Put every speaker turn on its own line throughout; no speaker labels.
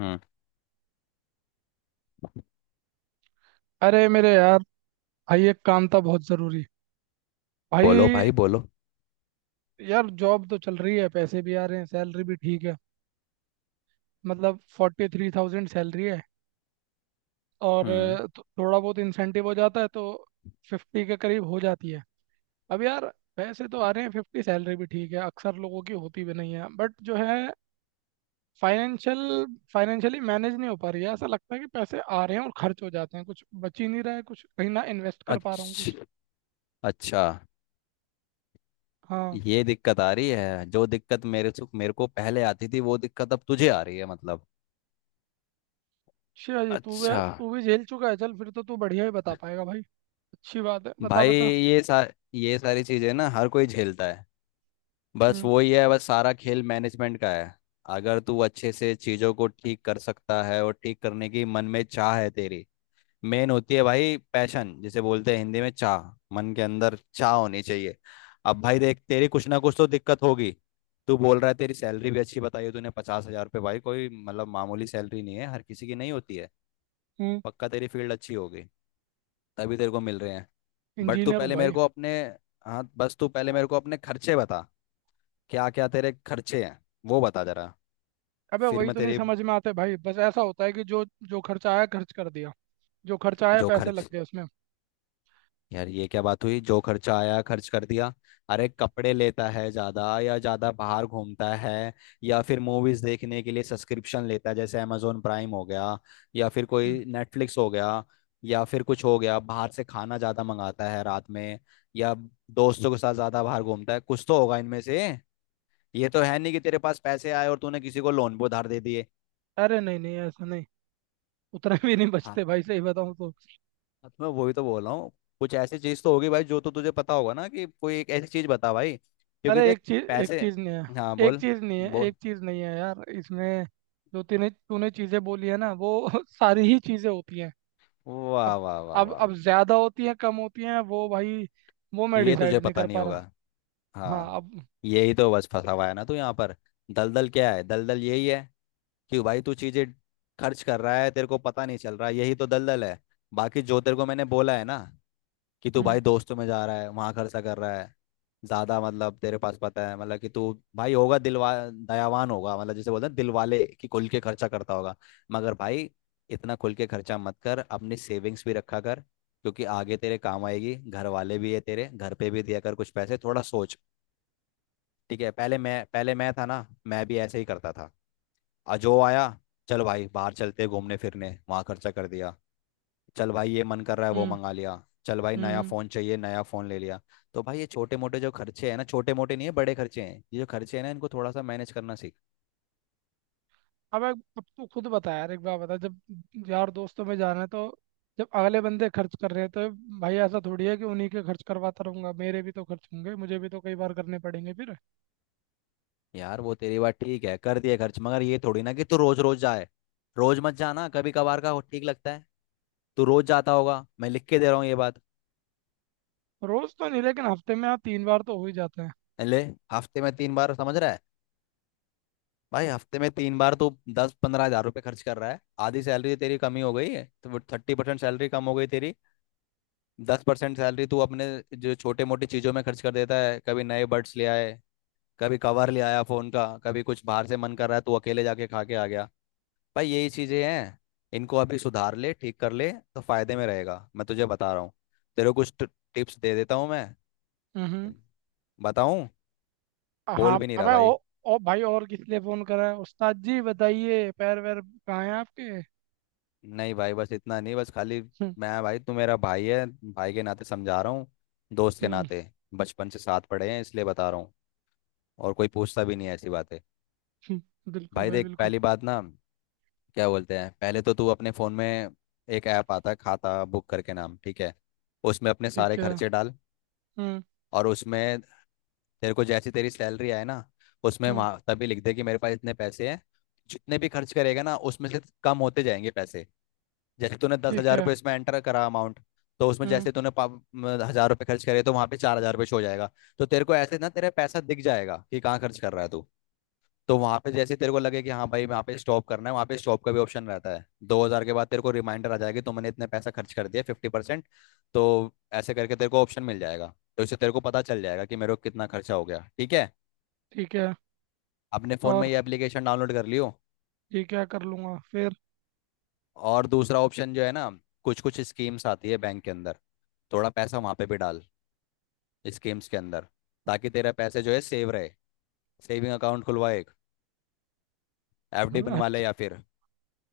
हम्म।
अरे मेरे यार। भाई एक काम था बहुत ज़रूरी, भाई।
बोलो भाई, बोलो।
यार जॉब तो चल रही है, पैसे भी आ रहे हैं, सैलरी भी ठीक है। मतलब 43,000 सैलरी है। और
हम्म।
थोड़ा बहुत इंसेंटिव हो जाता है तो 50 के करीब हो जाती है। अब यार पैसे तो आ रहे हैं, 50 सैलरी भी ठीक है, अक्सर लोगों की होती भी नहीं है, बट जो है फाइनेंशियल फाइनेंशियली मैनेज नहीं हो पा रही है। ऐसा लगता है कि पैसे आ रहे हैं और खर्च हो जाते हैं, कुछ बच ही नहीं रहा है, कुछ कहीं ना इन्वेस्ट कर पा रहा हूँ
अच्छा।
कुछ।
अच्छा,
हाँ।
ये दिक्कत आ रही है। जो दिक्कत मेरे से मेरे को पहले आती थी, वो दिक्कत अब तुझे आ रही है मतलब।
अच्छा जी, तू भी
अच्छा।
तू भी झेल चुका है। चल फिर तो तू बढ़िया ही बता पाएगा भाई। अच्छी बात है, बता
भाई,
बता।
ये सारी चीजें ना हर कोई झेलता है। बस
हम्म।
वही है, बस सारा खेल मैनेजमेंट का है। अगर तू अच्छे से चीजों को ठीक कर सकता है और ठीक करने की मन में चाह है तेरी, मेन होती है भाई, पैशन जिसे बोलते हैं, हिंदी में चाह। मन के अंदर चाह होनी चाहिए। अब भाई देख, तेरी कुछ ना कुछ तो दिक्कत होगी। तू बोल रहा है तेरी सैलरी भी अच्छी बताई है तूने, 50,000 रुपये। भाई कोई मतलब मामूली सैलरी नहीं है, हर किसी की नहीं होती है।
हम्म।
पक्का तेरी फील्ड अच्छी होगी, तभी तेरे को मिल रहे हैं। बट तू
इंजीनियर हूँ
पहले मेरे
भाई।
को अपने, हाँ, बस तू पहले मेरे को अपने खर्चे बता। क्या क्या तेरे खर्चे हैं वो बता जरा।
अबे
फिर
वही
मैं
तो नहीं
तेरी,
समझ में आते भाई, बस ऐसा होता है कि जो जो खर्चा आया खर्च कर दिया। जो खर्चा आया,
जो
पैसे लग
खर्च,
गए उसमें।
यार ये क्या बात हुई, जो खर्चा आया खर्च कर दिया। अरे कपड़े लेता है ज्यादा, या ज्यादा बाहर घूमता है, या फिर मूवीज देखने के लिए सब्सक्रिप्शन लेता है, जैसे amazon प्राइम हो गया, या फिर
हम्म।
कोई नेटफ्लिक्स हो गया, या फिर कुछ हो गया, बाहर से खाना ज्यादा मंगाता है रात में, या दोस्तों के साथ ज्यादा बाहर घूमता है। कुछ तो होगा इनमें से। ये तो है नहीं कि तेरे पास पैसे आए और तूने किसी को लोन पे उधार दे दिए।
अरे नहीं नहीं, ऐसा नहीं। उतने भी नहीं
हाँ,
बचते भाई, सही बताऊँ तो।
हाँ, तो मैं वही तो बोल रहा हूँ। कुछ ऐसी चीज तो होगी भाई, जो तो तुझे पता होगा ना, कि कोई एक ऐसी चीज बता भाई, क्योंकि
अरे
देख,
एक
पैसे।
चीज नहीं है,
हाँ,
एक
बोल।
चीज नहीं है, एक
बोल।
चीज नहीं है यार, इसमें जो तूने तूने चीजें बोली है ना वो सारी ही चीजें होती हैं।
वाह
अब
वाह वाह
अब
वाह।
अब ज्यादा होती हैं कम होती हैं वो भाई, वो मैं
ये तुझे
डिसाइड नहीं
पता
कर
नहीं
पा
होगा।
रहा। हाँ,
हाँ,
अब।
यही तो बस फंसा हुआ है ना तू यहाँ पर। दलदल क्या है, दलदल यही है। कि भाई तू चीजें खर्च कर रहा है, तेरे को पता नहीं चल रहा, यही तो दलदल है। बाकी जो तेरे को मैंने बोला है ना, कि तू
हम्म।
भाई दोस्तों में जा रहा है वहां खर्चा कर रहा है ज्यादा। मतलब तेरे पास पता है, मतलब कि तू भाई होगा, दिलवा दयावान होगा, मतलब जैसे बोलते हैं दिल वाले, कि खुल के खर्चा करता होगा। मगर भाई, इतना खुल के खर्चा मत कर, अपनी सेविंग्स भी रखा कर, क्योंकि आगे तेरे काम आएगी। घर वाले भी है तेरे, घर पे भी दिया कर कुछ पैसे, थोड़ा सोच। ठीक है, पहले मैं था ना, मैं भी ऐसे ही करता था। आ, जो आया, चल भाई बाहर चलते हैं घूमने फिरने, वहां खर्चा कर दिया। चल भाई ये मन कर रहा है, वो
हम्म।
मंगा लिया। चल भाई
हम्म।
नया
हम्म।
फोन चाहिए, नया फोन ले लिया। तो भाई ये छोटे मोटे जो खर्चे हैं ना, छोटे मोटे नहीं है बड़े खर्चे हैं ये जो खर्चे हैं ना, इनको थोड़ा सा मैनेज करना सीख।
अब तू खुद बता यार, एक बार बता, जब यार दोस्तों में जाना है तो, जब अगले बंदे खर्च कर रहे हैं तो, भाई ऐसा थोड़ी है कि उन्हीं के खर्च करवाता रहूंगा, मेरे भी तो खर्च होंगे, मुझे भी तो कई बार करने पड़ेंगे फिर।
यार वो तेरी बात ठीक है, कर दिए खर्च, मगर ये थोड़ी ना कि तू रोज रोज जाए। रोज मत जाना, कभी कभार का ठीक लगता है। तू रोज जाता होगा, मैं लिख के दे रहा हूँ ये बात।
रोज तो नहीं, लेकिन हफ्ते में हाँ 3 बार तो हो ही जाते हैं।
ले। हफ्ते में 3 बार, समझ रहा है। भाई हफ्ते में 3 बार तू दस पंद्रह हजार रुपये खर्च कर रहा है। आधी सैलरी तेरी कमी हो गई है, तो 30% सैलरी कम हो गई तेरी। 10% सैलरी तू अपने जो छोटे मोटी चीजों में खर्च कर देता है, कभी नए बड्स ले आए, कभी कवर ले आया फोन का, कभी कुछ बाहर से मन कर रहा है तू अकेले जाके खा के आ गया। भाई यही चीजें हैं, इनको अभी सुधार ले, ठीक कर ले तो फायदे में रहेगा, मैं तुझे बता रहा हूँ। तेरे को कुछ टिप्स दे देता हूँ मैं।
हम्म। हम्म।
बताऊं? बोल
हाँ,
भी नहीं रहा
अबे ओ,
भाई।
ओ भाई, और किस लिए फोन करा है उस्ताद जी, बताइए, पैर वैर कहाँ है आपके।
नहीं भाई, बस इतना नहीं, बस खाली।
हम्म।
मैं भाई, तू मेरा भाई है, भाई के नाते समझा रहा हूँ, दोस्त के
हम्म।
नाते, बचपन से साथ पढ़े हैं इसलिए बता रहा हूँ। और कोई पूछता भी नहीं है ऐसी बातें।
हम्म। बिल्कुल
भाई
भाई
देख,
बिल्कुल।
पहली बात ना, क्या बोलते हैं, पहले तो तू अपने फ़ोन में एक ऐप आता है खाता बुक करके नाम, ठीक है। उसमें अपने सारे
ठीक है।
खर्चे डाल।
हम्म।
और उसमें तेरे को जैसी तेरी सैलरी आए ना, उसमें
हम्म।
वहाँ तभी लिख दे कि मेरे पास इतने पैसे हैं। जितने भी खर्च करेगा ना उसमें से कम होते जाएंगे पैसे। जैसे तूने दस
ठीक
हज़ार
है।
रुपये इसमें एंटर करा अमाउंट। तो उसमें
हम्म।
जैसे तूने हज़ार रुपये खर्च करे तो वहाँ पे 4,000 रुपये शो हो जाएगा। तो तेरे को ऐसे ना तेरा पैसा दिख जाएगा कि कहाँ खर्च कर रहा है तू। तो वहां पे जैसे तेरे को लगे कि हाँ भाई वहाँ पे स्टॉप करना है, वहाँ पे स्टॉप का भी ऑप्शन रहता है, 2,000 के बाद तेरे को रिमाइंडर आ जाएगी, तुमने इतने पैसा खर्च कर दिया 50%। तो ऐसे करके तेरे को ऑप्शन मिल जाएगा। तो इससे तेरे को पता चल जाएगा कि मेरे को कितना खर्चा हो गया, ठीक है।
ठीक है।
अपने फोन में
और
ये एप्लीकेशन डाउनलोड कर लियो।
ये क्या कर लूंगा फिर?
और दूसरा ऑप्शन जो है ना, कुछ कुछ स्कीम्स आती है बैंक के अंदर, थोड़ा पैसा वहाँ पे भी डाल, स्कीम्स के अंदर, ताकि तेरा पैसे जो है सेव रहे। सेविंग अकाउंट खुलवा एक, एफडी
हम्म।
बनवा ले
अच्छा।
या फिर,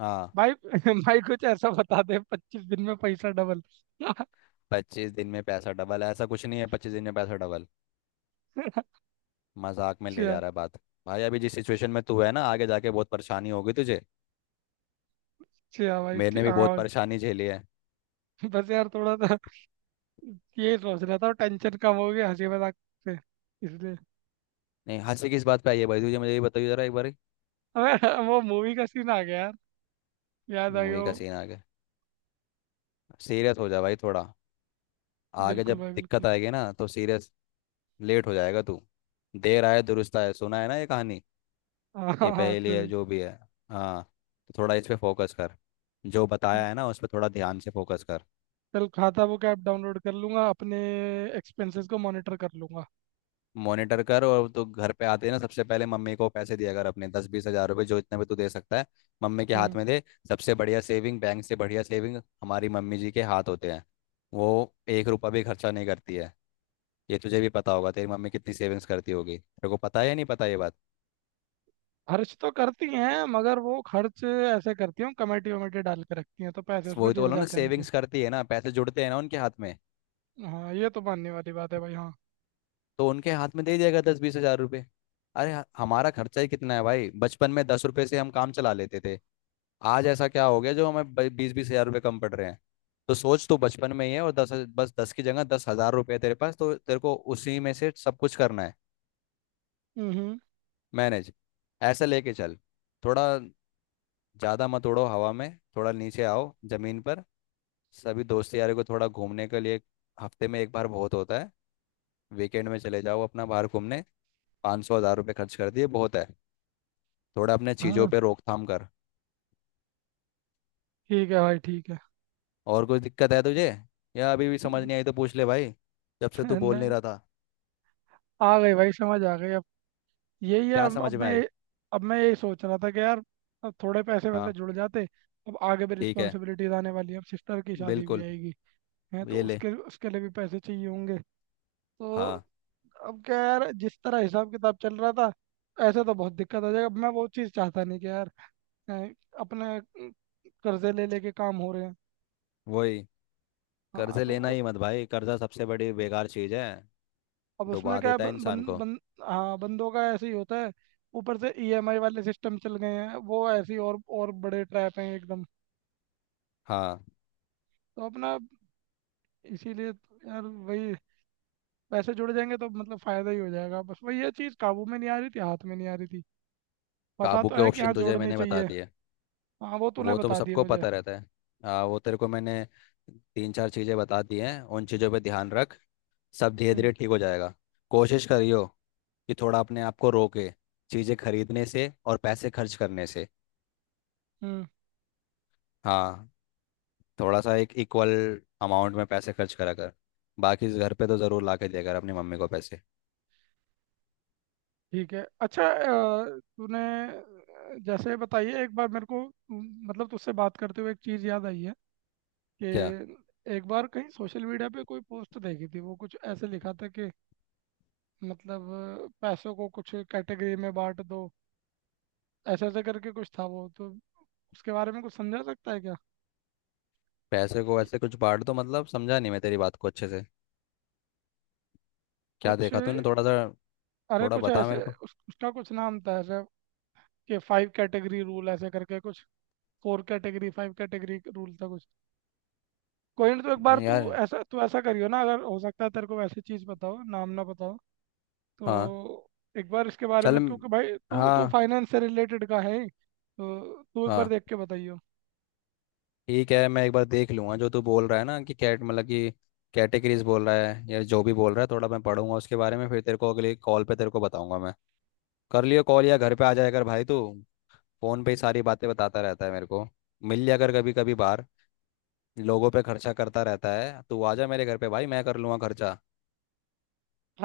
हाँ।
भाई भाई, कुछ ऐसा बता दे 25 दिन में पैसा डबल।
25 दिन में पैसा डबल, ऐसा कुछ नहीं है 25 दिन में पैसा डबल।
अच्छा।
मजाक में ले जा रहा है बात। भाई अभी जिस सिचुएशन में तू है ना, आगे जाके बहुत परेशानी होगी तुझे।
अच्छा भाई,
मैंने
ठीक।
भी
हाँ
बहुत
भाई।
परेशानी झेली है।
बस यार थोड़ा सा ये सोच रहा था, टेंशन कम हो गया हंसी मजाक से, इसलिए।
नहीं, हंसी किस बात पे आई है भाई तुझे, मुझे ये बताइए जरा एक बार।
अबे वो मूवी का सीन आ गया यार, याद आ गया
मूवी का
वो।
सीन आ गया? सीरियस हो जा भाई थोड़ा, आगे
बिल्कुल
जब
भाई बिल्कुल।
दिक्कत आएगी ना तो सीरियस, लेट हो जाएगा तू। देर आए दुरुस्त आए, सुना है ना ये कहानी,
हाँ,
ये
हाँ, हाँ,
पहेली है
सुनिए।
जो भी है। हाँ, तो थोड़ा इस पे फोकस कर। जो बताया है ना उस पर थोड़ा ध्यान से फोकस कर।
चल, खाता बुक ऐप डाउनलोड कर लूंगा, अपने एक्सपेंसेस को मॉनिटर कर लूंगा।
मॉनिटर कर, और तो घर पे आते ही ना सबसे पहले मम्मी को पैसे दिया कर अपने, दस बीस हजार रुपए जो इतने भी तू दे सकता है, मम्मी के
हम्म।
हाथ में दे। सबसे बढ़िया सेविंग, बैंक से बढ़िया सेविंग हमारी मम्मी जी के हाथ होते हैं। वो एक रुपया भी खर्चा नहीं करती है। ये तुझे भी पता होगा, तेरी मम्मी कितनी सेविंग्स करती होगी, तेरे को पता है या नहीं पता ये बात।
खर्च तो करती हैं, मगर वो खर्च ऐसे करती हैं, कमेटी वमेटी डाल के रखती हैं, तो पैसे उसमें
वही तो
जुड़
बोला ना,
जाते हैं उनके।
सेविंग्स करती है ना, पैसे जुड़ते हैं ना उनके हाथ में।
हाँ, ये तो मानने वाली बात है भाई, हाँ।
तो उनके हाथ में दे जाएगा दस बीस हजार रुपए। अरे, हमारा खर्चा ही कितना है भाई, बचपन में 10 रुपए से हम काम चला लेते थे। आज ऐसा क्या हो गया जो हमें बीस बीस हजार रुपये कम पड़ रहे हैं। तो सोच, तो बचपन में ही है, और दस, बस दस की जगह 10,000 रुपये तेरे पास, तो तेरे को उसी में से सब कुछ करना है,
हम्म।
मैनेज। ऐसा लेके चल, थोड़ा ज़्यादा मत उड़ो हवा में, थोड़ा नीचे आओ ज़मीन पर। सभी दोस्त यारों को थोड़ा घूमने के लिए, हफ्ते में एक बार बहुत होता है। वीकेंड में चले जाओ अपना बाहर घूमने, पाँच सौ हज़ार रुपये खर्च कर दिए बहुत है। थोड़ा अपने चीज़ों
हाँ।
पे रोकथाम कर।
ठीक है भाई, ठीक है।
और कुछ दिक्कत है तुझे, या अभी भी समझ नहीं आई तो पूछ ले भाई। जब से तू बोल नहीं
नहीं,
रहा था।
आ गई भाई, समझ आ गई अब। यही है।
क्या
अब अब
समझ में आई?
मैं अब मैं यही सोच रहा था कि यार, अब थोड़े पैसे वैसे
हाँ।
जुड़ जाते। अब आगे भी
ठीक है,
रिस्पॉन्सिबिलिटीज आने वाली है, अब सिस्टर की शादी भी
बिल्कुल।
आएगी है, तो
ये ले।
उसके उसके लिए भी पैसे चाहिए होंगे तो।
हाँ,
अब क्या यार, जिस तरह हिसाब किताब चल रहा था ऐसे तो बहुत दिक्कत आ जाएगा। अब मैं वो चीज़ चाहता नहीं कि यार अ, अपने कर्जे ले लेके काम हो रहे हैं।
वही।
हाँ
कर्जे
तो
लेना
वो-
ही मत भाई, कर्जा सबसे बड़ी बेकार चीज़ है,
अब उसमें
डुबा
क्या है,
देता है
बं, बं,
इंसान को।
बं, हाँ बंदों का ऐसे ही होता है। ऊपर से ईएमआई वाले सिस्टम चल गए हैं, वो ऐसे ही और बड़े ट्रैप हैं एकदम।
हाँ।
तो अपना, इसीलिए तो यार वही, पैसे जुड़ जाएंगे तो मतलब फायदा ही हो जाएगा, बस वही, ये चीज़ काबू में नहीं आ रही थी, हाथ में नहीं आ रही थी, पता
काबू
तो
के
है कि हाँ
ऑप्शन तुझे
जोड़नी
मैंने बता
चाहिए।
दिए,
हाँ, वो तूने
वो तो
बता दिया
सबको
मुझे।
पता रहता है। हाँ, वो तेरे को मैंने तीन चार चीज़ें बता दी हैं, उन चीज़ों पे ध्यान रख। सब धीरे
हम्म।
धीरे ठीक हो जाएगा। कोशिश करियो कि थोड़ा अपने आप को रोके, चीज़ें खरीदने से और पैसे खर्च करने से।
हम्म।
हाँ। थोड़ा सा एक इक्वल अमाउंट में पैसे खर्च करा कर। बाकी घर पे तो ज़रूर ला के दिया कर अपनी मम्मी को पैसे।
ठीक है, अच्छा, तूने, जैसे बताइए एक बार मेरे को, मतलब तुझसे बात करते हुए एक चीज़ याद आई है
क्या?
कि एक बार कहीं सोशल मीडिया पे कोई पोस्ट देखी थी, वो कुछ ऐसे लिखा था कि, मतलब पैसों को कुछ कैटेगरी में बांट दो, ऐसे ऐसे करके कुछ था वो तो। उसके बारे में कुछ समझा सकता है क्या?
पैसे को
कि
ऐसे कुछ बांट दो मतलब, समझा नहीं मैं तेरी बात को अच्छे से। क्या
कुछ,
देखा तूने, थोड़ा सा,
अरे
थोड़ा
कुछ
बता
ऐसे
मेरे को।
उसका कुछ नाम था ऐसे, कि फाइव कैटेगरी रूल, ऐसे करके कुछ, 4 कैटेगरी 5 कैटेगरी रूल था कुछ। कोई ना, तो एक बार
नहीं यार।
तू ऐसा करियो ना, अगर हो सकता है तेरे को, वैसी चीज़ बताओ, नाम ना बताओ,
हाँ।
तो एक बार इसके बारे
चल
में,
म-
क्योंकि भाई तू तू
हाँ।
फाइनेंस से रिलेटेड का है ही, तो तू एक बार
हाँ,
देख के बताइयो।
ठीक है, मैं एक बार देख लूँगा जो तू बोल रहा है ना कि कैट, मतलब कि कैटेगरीज बोल रहा है या जो भी बोल रहा है, थोड़ा मैं पढ़ूंगा उसके बारे में, फिर तेरे को अगले कॉल पे तेरे को बताऊंगा मैं। कर लियो कॉल, या घर पे आ जाया कर भाई तू। फोन पे ही सारी बातें बताता रहता है मेरे को। मिल लिया कर कभी कभी बाहर। लोगों पे खर्चा करता रहता है तू, आ जा मेरे घर पे भाई, मैं कर लूँगा खर्चा।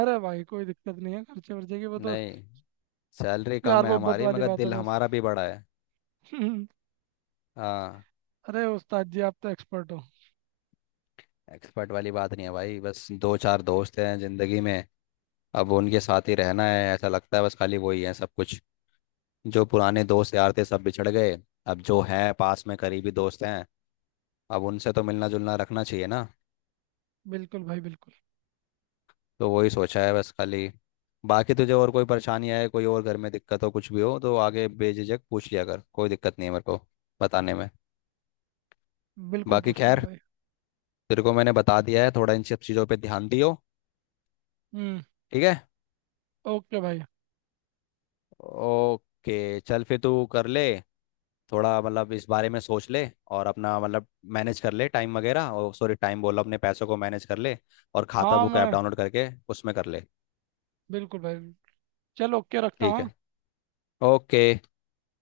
अरे भाई, कोई दिक्कत नहीं है खर्चे वर्चे की, वो तो
नहीं, सैलरी कम
प्यार
है
मोहब्बत
हमारी
वाली
मगर
बात है
दिल
बस।
हमारा भी बड़ा है। हाँ।
अरे उस्ताद जी, आप तो एक्सपर्ट हो।
एक्सपर्ट वाली बात नहीं है भाई, बस दो चार दोस्त हैं जिंदगी में, अब उनके साथ ही रहना है ऐसा लगता है, बस खाली वही है सब कुछ। जो पुराने दोस्त यार थे सब बिछड़ गए, अब जो हैं पास में करीबी दोस्त हैं, अब उनसे तो मिलना जुलना रखना चाहिए ना।
बिल्कुल भाई बिल्कुल।
तो वही सोचा है बस खाली। बाकी तुझे और कोई परेशानी आए, कोई और घर में दिक्कत हो, कुछ भी हो तो आगे बेझिझक पूछ लिया कर, कोई दिक्कत नहीं है मेरे को बताने में।
बिल्कुल
बाकी
पूछ
खैर,
लूंगा भाई।
तेरे को मैंने बता दिया है, थोड़ा इन सब चीज़ों पे ध्यान दियो,
हम्म।
ठीक है।
ओके भाई।
ओके। चल फिर तू कर ले, थोड़ा मतलब इस बारे में सोच ले और अपना मतलब, मैनेज कर ले टाइम वगैरह, और सॉरी, टाइम बोला, अपने पैसों को मैनेज कर ले। और खाता
हाँ
बुक ऐप
मैं,
डाउनलोड करके उसमें कर ले।
बिल्कुल भाई। चलो, ओके, रखता
ठीक है।
हूँ।
ओके।